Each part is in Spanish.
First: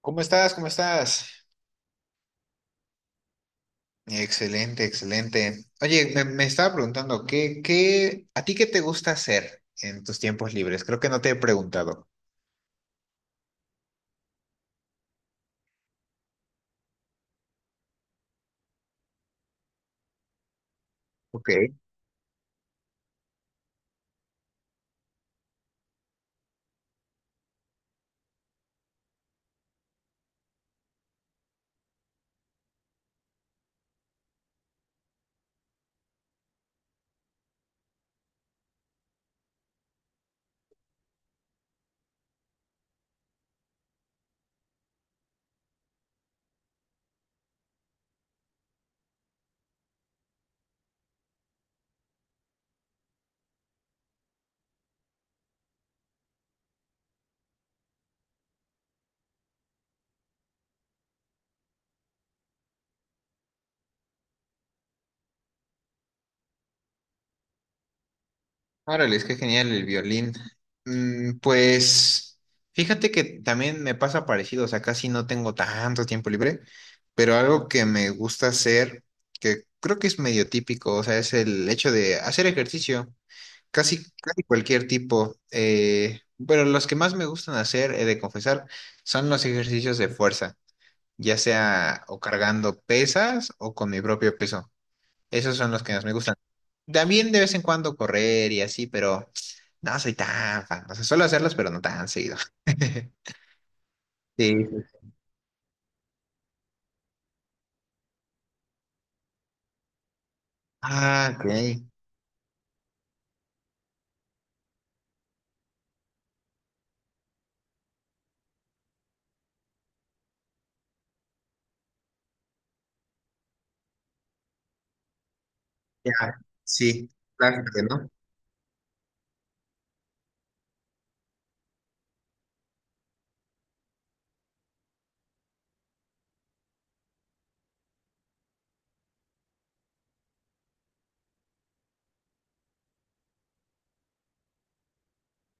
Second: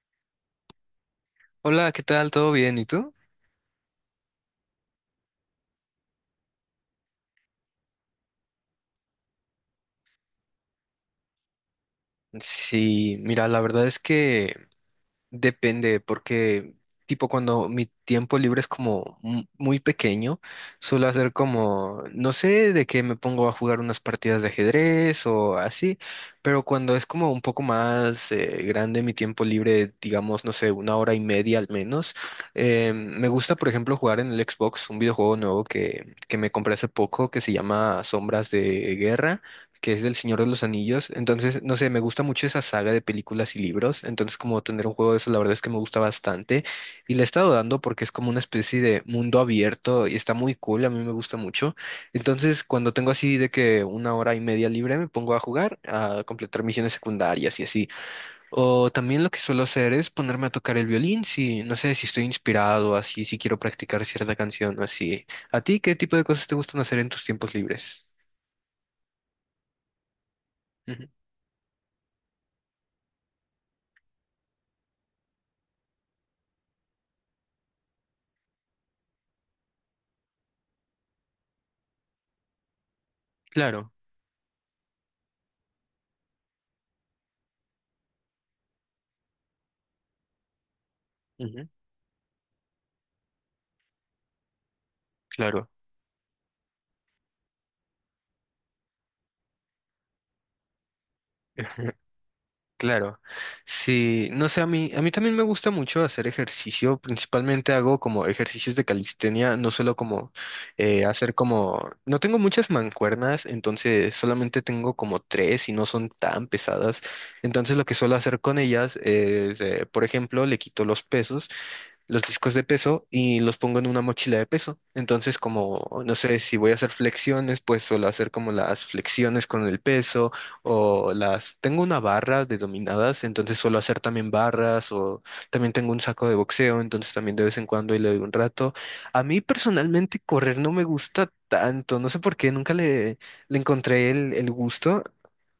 ¿Cómo estás? ¿Cómo estás? Hola, ¿qué tal? ¿Todo bien? ¿Y tú? Excelente, excelente. Oye, me estaba preguntando, ¿a ti qué te gusta hacer en tus tiempos libres? Creo que no te he preguntado. Sí, mira, la verdad es que depende, porque tipo cuando mi tiempo libre es como muy pequeño, suelo hacer Ok. como, no sé, de que me pongo a jugar unas partidas de ajedrez o así, pero cuando es como un poco más grande mi tiempo libre, digamos, no sé, 1 hora y media al menos, me gusta, por ejemplo, jugar en el Xbox un videojuego nuevo que me compré hace poco que se llama Sombras de Guerra, que es del Señor de los Anillos. Entonces, no sé, me gusta mucho esa saga de películas y libros. Entonces, como tener un juego de eso, la verdad es que me gusta bastante. Y le he estado dando porque es como una especie de mundo abierto y está muy cool, a mí me gusta mucho. Entonces, cuando tengo así de que 1 hora y media libre, me pongo a jugar, a completar misiones secundarias y así. O también lo que suelo hacer es ponerme a tocar el violín, si no sé si estoy inspirado, así, si quiero practicar cierta canción o así. ¿A ti qué tipo de cosas te gustan hacer en tus tiempos libres? Órale, es que genial el violín. Ujú. Pues fíjate que también me pasa parecido, o sea, casi no tengo tanto tiempo libre, pero algo que me gusta hacer, que creo que es medio típico, o sea, es el hecho de hacer ejercicio. Claro. Casi, casi cualquier tipo. Pero los que más me gustan hacer, he de confesar, son los ejercicios de fuerza, ya sea o cargando pesas o con mi propio peso. Esos Claro, son los que más me gustan. También de vez en cuando correr y así, pero no soy tan fan. O sea, suelo hacerlos, pero no tan seguido. claro. Sí, no sé, Sí. a mí también me gusta mucho hacer ejercicio. Principalmente hago como ejercicios de calistenia, no solo como Ah, hacer ok. como... No tengo muchas mancuernas, entonces solamente tengo como tres y no son tan pesadas. Entonces lo que suelo hacer con ellas es, por ejemplo, le quito los pesos, los discos de peso y los pongo en una mochila de peso. Entonces, como, Ya, no sé, si voy a hacer sí. flexiones, Claro, pues suelo ¿no? hacer como las flexiones con el peso o las... Tengo una barra de dominadas, entonces suelo hacer también barras o también tengo un saco de boxeo, entonces también de vez en cuando y le doy un rato. A mí personalmente correr no me gusta tanto, no sé por qué, nunca le encontré el gusto.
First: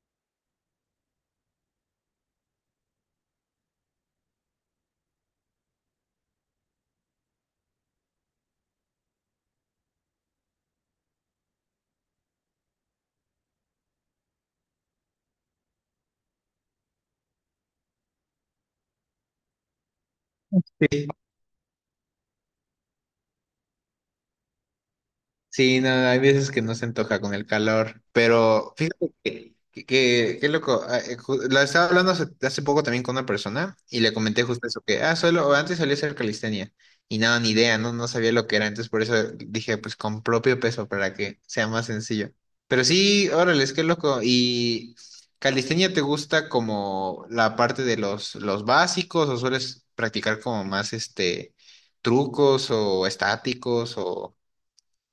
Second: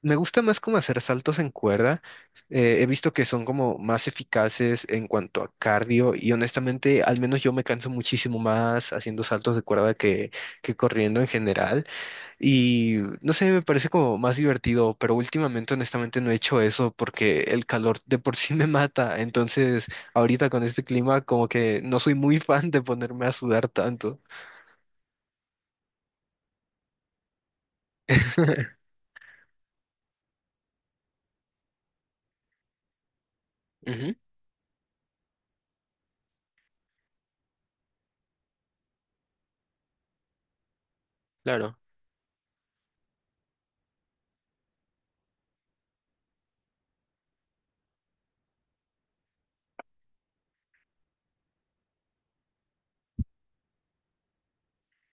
Me gusta más como hacer saltos en cuerda, he visto que son como más eficaces en cuanto a cardio y honestamente, al menos yo me canso muchísimo más haciendo saltos de cuerda que corriendo en general y no sé, me parece como más divertido, pero últimamente honestamente no he hecho eso porque el calor de por sí me mata, entonces ahorita con este Sí. clima como que no soy muy fan de ponerme a sudar tanto. Sí, no, hay veces que no se antoja con el calor, pero fíjate que, qué loco, lo estaba hablando hace poco también con una persona y le Ujú, comenté justo eso, que, solo, antes solía hacer calistenia y nada, ni idea, no sabía lo que era, entonces por eso dije, pues con propio peso para que sea claro. más sencillo. Pero sí, órale, es que loco, y calistenia te gusta como la parte de los básicos o sueles practicar como más este trucos o estáticos o...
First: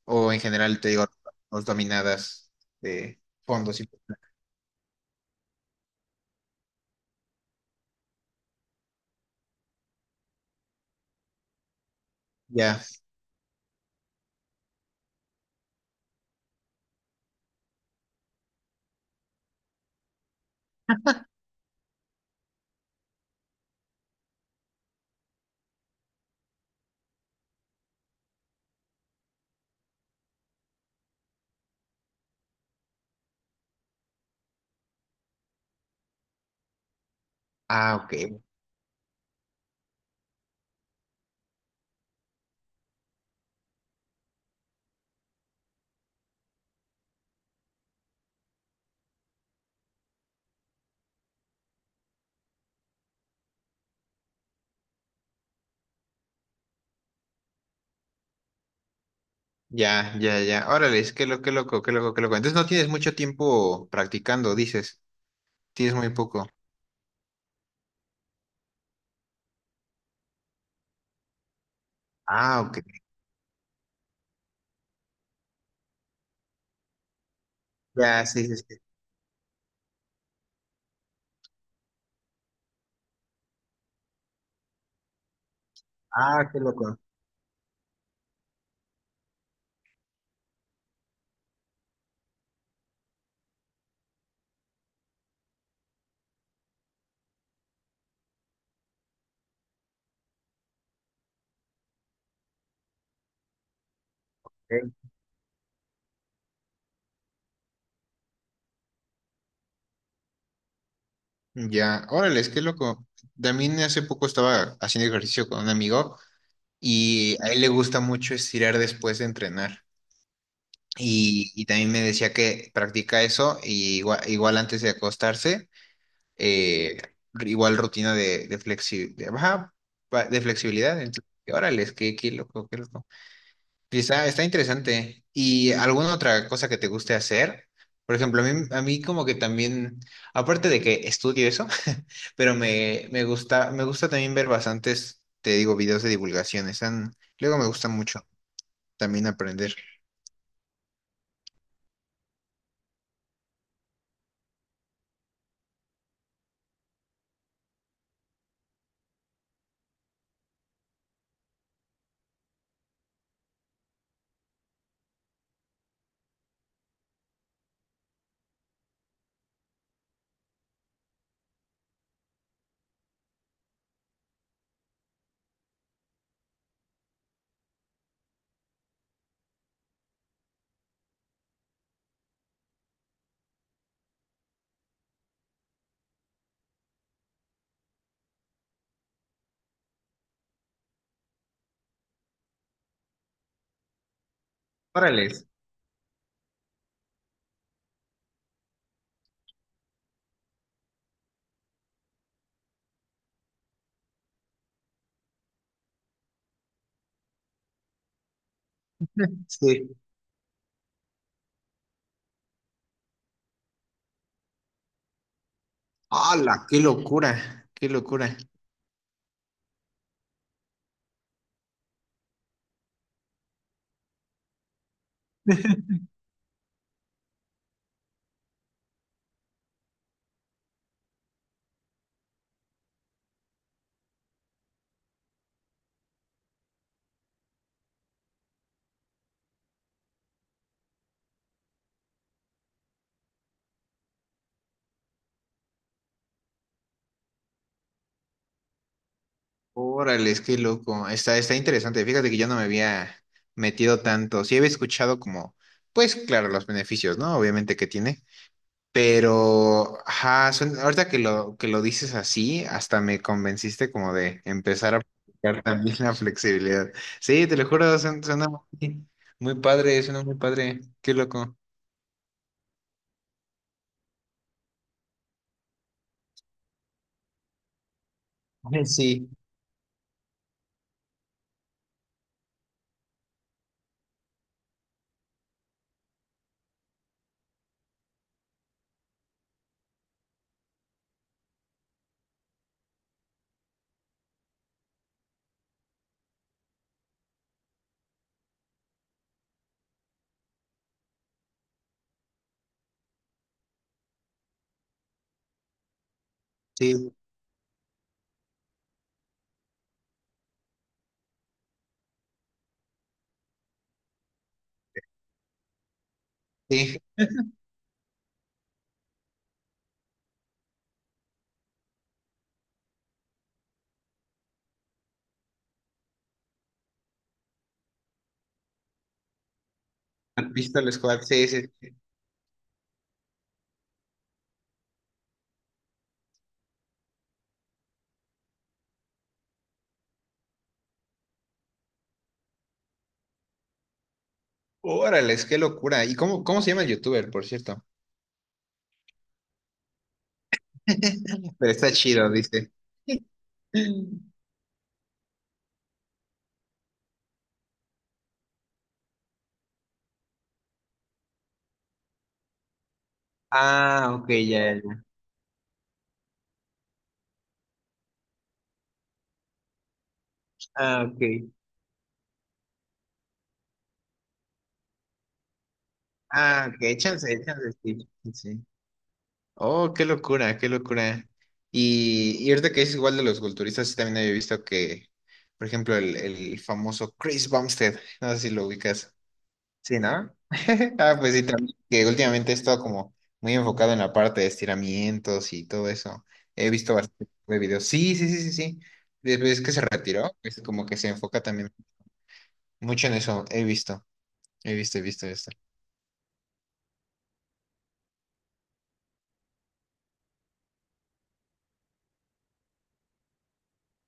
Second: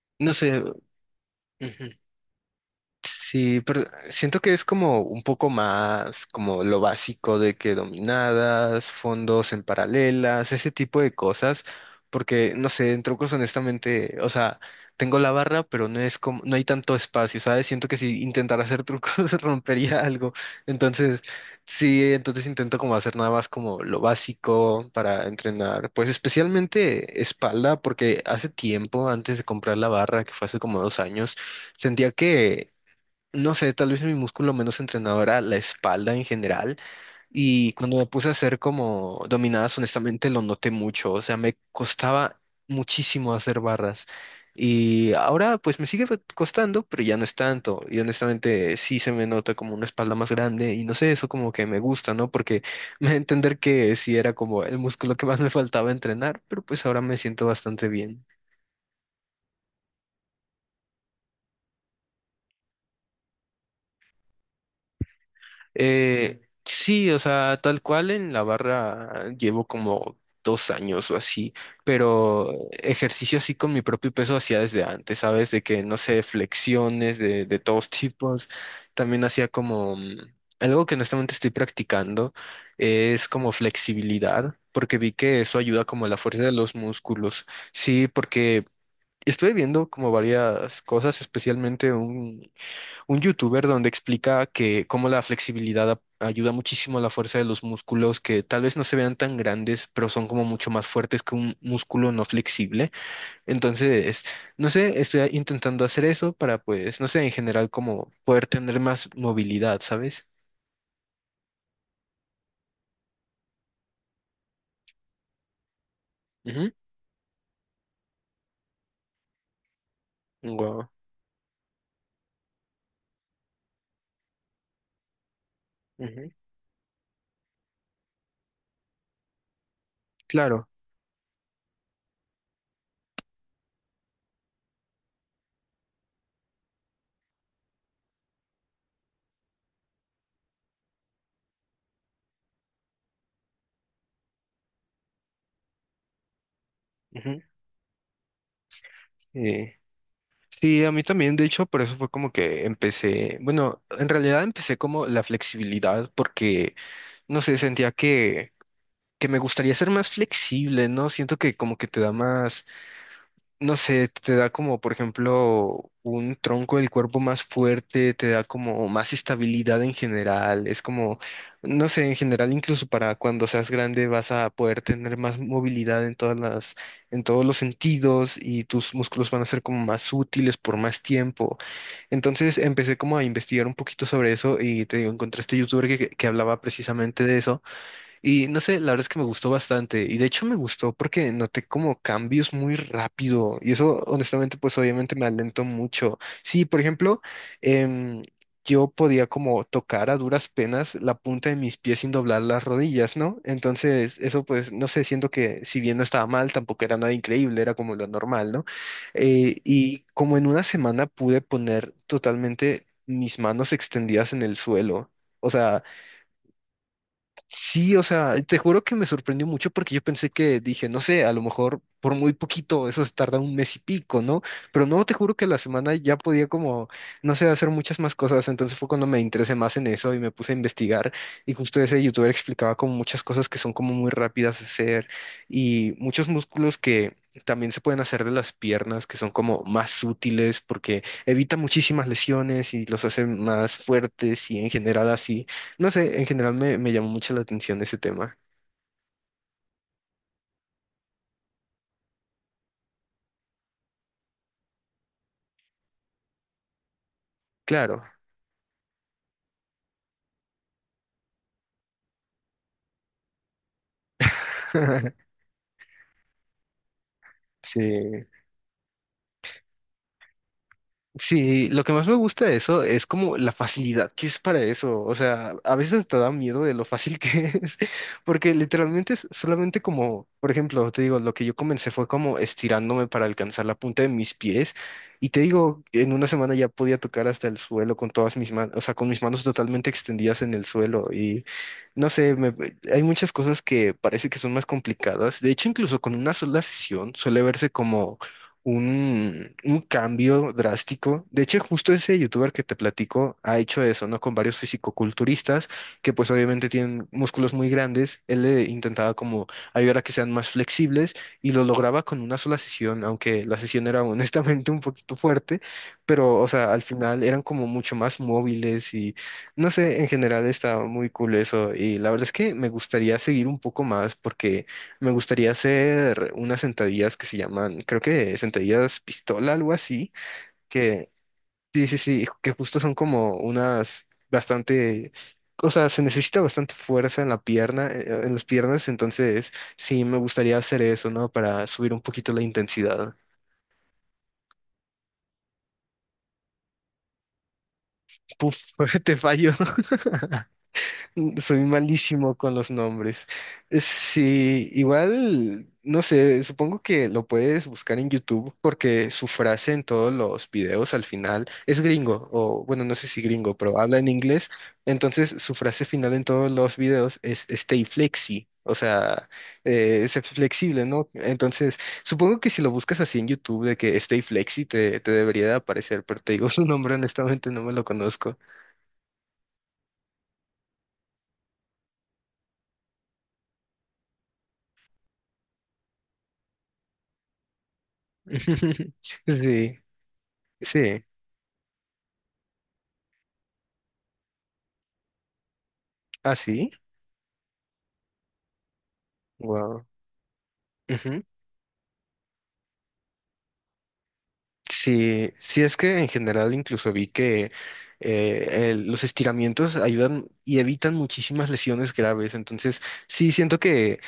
O No en sé. general, te digo, los Ujú. dominadas de Sí, fondos pero y... siento que es como un poco más como lo básico de que dominadas, fondos en paralelas, ese tipo de cosas, porque no Ya. sé, en trucos honestamente, o sea, tengo la barra, pero no es como, no hay tanto espacio, ¿sabes? Siento que si intentara hacer trucos rompería algo. Entonces, sí, entonces intento como hacer nada más como lo básico para entrenar, pues especialmente espalda, porque hace tiempo, antes de comprar la barra, que fue hace como 2 años, sentía que, no sé, tal vez mi músculo menos entrenado era la espalda en general y Ah, cuando me ok. puse a hacer como dominadas, honestamente lo noté mucho, o sea, me costaba muchísimo hacer barras y ahora pues me sigue costando, pero ya no es tanto y honestamente sí se me nota como una espalda más grande y no sé, eso como que me gusta, ¿no? Porque me da a entender que sí era como el músculo que más me faltaba entrenar, pero pues ahora me siento bastante bien. Ya, ya, ya. Órale, qué loco, qué loco, qué loco. Entonces no tienes mucho tiempo practicando, dices. Tienes muy Eh, poco. sí, o sea, tal cual en la barra llevo como 2 años o así, Ah, pero ok. ejercicio así con mi propio peso hacía desde antes, ¿sabes? De que, no sé, flexiones de todos Ya, sí, tipos. sí, sí. También hacía como algo que honestamente estoy practicando, es como flexibilidad, porque vi que eso ayuda como a la fuerza Ah, de qué los loco. músculos. Sí, porque estuve viendo como varias cosas, especialmente un youtuber donde explica que cómo la flexibilidad ayuda muchísimo a la fuerza de los músculos, que tal vez no se vean tan grandes, pero son como mucho más fuertes que un músculo no flexible. Entonces, no sé, Ok. estoy intentando hacer eso para, pues, no sé, en general, como poder tener más movilidad, ¿sabes? Ya, órale, qué loco. También hace poco estaba haciendo ejercicio con un amigo Ujú. y a él le gusta mucho estirar después de entrenar. Guau. Y también me decía que practica eso y igual, antes de acostarse Ujú. eh, igual rutina de ajá, de Claro. flexibilidad. Entonces, órale, qué loco, qué loco. Y está, está interesante. ¿Y alguna otra cosa que te guste hacer? Por ejemplo, a mí como que también, aparte de que estudio eso, pero me gusta, me gusta también ver bastantes, te digo, videos de divulgación. Están, Ujú. luego me gusta mucho también Eh, aprender. Sí, a mí también, de hecho, por eso fue como que empecé, bueno, en realidad empecé como la flexibilidad porque, no sé, sentía que me gustaría ser más flexible, ¿no? Siento que como que te da más, no sé, te da como, por ejemplo, un tronco del cuerpo más fuerte, te da como más estabilidad en general, es como, no sé, en general incluso para cuando seas grande vas a poder tener más movilidad en todas las, en todos los sentidos y tus músculos van a ser como más útiles por más tiempo. Entonces empecé como a investigar un poquito sobre eso y te digo, encontré este youtuber que hablaba precisamente de eso. Y no sé, la verdad es que me gustó bastante. Y de hecho me gustó porque noté como cambios muy rápido. Y eso, honestamente, pues obviamente me Órale. alentó mucho. Sí, por ejemplo, em, yo podía como tocar a duras penas la punta de mis pies sin doblar las rodillas, ¿no? Entonces, eso pues, no sé, siento que si bien no estaba mal, tampoco era nada increíble, era como lo normal, ¿no? Eh, Sí. y como en 1 semana pude poner totalmente mis manos extendidas en el suelo. O sea, ¡Hala! ¡Qué locura! ¡Qué sí, o sea, locura! te juro que me sorprendió mucho porque yo pensé que dije, no sé, a lo mejor por muy poquito, eso se tarda 1 mes y pico, ¿no? Pero no, te juro que la semana ya podía como, no sé, hacer muchas más cosas, entonces fue cuando me interesé más en eso y me puse a investigar y justo ese youtuber explicaba como muchas cosas que son como muy rápidas de hacer y muchos músculos que... También se pueden hacer de las piernas, que son como más útiles porque evita muchísimas lesiones y los hace más fuertes y en general así. No sé, en general me, me llamó mucho la atención ese tema. Órale, es que loco. Está, está interesante. Fíjate que yo no me había metido tanto. Sí había escuchado como, pues claro, los beneficios, ¿no? Obviamente que Claro. tiene. Pero, ajá, ahorita que que lo dices así, hasta me convenciste como de empezar a aplicar también la flexibilidad. Sí, te lo juro, Sí. suena, suena muy, muy padre, suena muy padre. Qué loco. Sí, lo que más me gusta de eso es como la facilidad que es para eso. O sea, a veces te da miedo de lo fácil que es, porque Ay, literalmente es sí, solamente como, por ejemplo, te digo, lo que yo comencé fue como estirándome para alcanzar la punta de mis pies y te digo, en 1 semana ya podía tocar hasta el suelo con todas mis manos, o sea, con mis manos totalmente extendidas en el suelo y no sé, hay muchas cosas que parece que son más complicadas. De hecho, incluso con una sola sesión suele verse como un cambio drástico. De hecho, justo ese youtuber que te platico ha hecho eso, ¿no? Con varios fisicoculturistas que pues obviamente tienen sí, músculos muy grandes. Él le intentaba como ayudar a que sean más flexibles y lo lograba con una sola sesión, aunque la sesión era honestamente un poquito fuerte, pero o sea, al sí. final eran como mucho más móviles y no sé, en general estaba muy cool eso y la verdad es que me gustaría seguir un poco más porque... Me gustaría hacer unas sentadillas que se llaman, creo que sentadillas pistola, algo así, Pistol que Squad, sí, sí, sí, sí. sí, sí, que justo son como unas bastante, o sea, se necesita bastante fuerza en la pierna, en las piernas, entonces sí, me gustaría hacer eso, ¿no? Para subir un poquito la intensidad. Órale, qué locura. ¿Y cómo, cómo se llama el youtuber, por cierto? Puf, te fallo. Soy Pero está chido, malísimo con los dice. nombres. Sí, igual, no sé, supongo que lo puedes buscar en YouTube porque su frase en todos los videos al final es gringo, o bueno, no sé si gringo, pero habla en Ah, ok, inglés. ya, ya, ya. Entonces, su frase final en todos los videos es stay flexi, o sea, ser flexible, Ah, ¿no? ok. Entonces, supongo que si lo buscas así en YouTube de que stay flexi te, te debería de aparecer, pero te digo su Ah, nombre, ok, chance, honestamente no chance, me lo sí, sí, conozco. sí. Oh, qué locura, qué locura. Y ahorita que es igual de los culturistas, sí también había visto que, por ejemplo, el famoso Chris Bumstead, no sé si lo ubicas. Sí, Sí, ¿no? sí. Ah, pues sí, también, que últimamente he estado como muy enfocado en la parte de estiramientos y todo eso. Ah, sí, He visto bastante de videos. Sí, sí, sí, sí, sí. Después que se wow. retiró, pues como que se Ujú. enfoca también mucho en eso. He visto, he visto, he visto Sí, esto. sí es que en general incluso vi que los estiramientos ayudan y evitan muchísimas lesiones graves. Entonces, sí siento que,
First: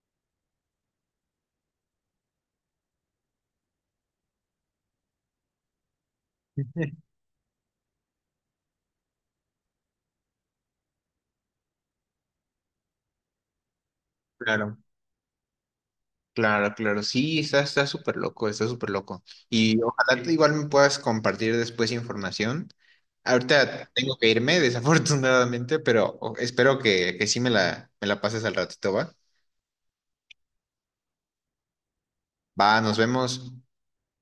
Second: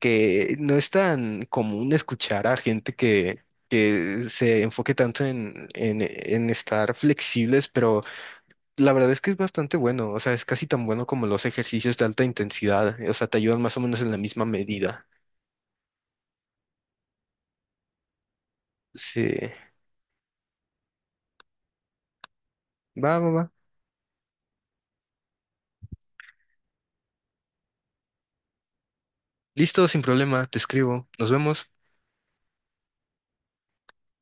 no es tan común escuchar a gente que se enfoque tanto en estar flexibles, pero la verdad es que es bastante bueno. O sea, es casi tan bueno como los ejercicios de alta intensidad. O sea, te ayudan más o menos en la misma Claro, medida. claro, claro. Sí, está, está súper loco, está súper loco. Sí. Y ojalá tú igual me puedas compartir después información. Va, va, va. Ahorita tengo que irme, desafortunadamente, pero espero que sí me la pases al ratito, ¿va? Listo, sin problema, te escribo. Nos vemos. Va, nos vemos.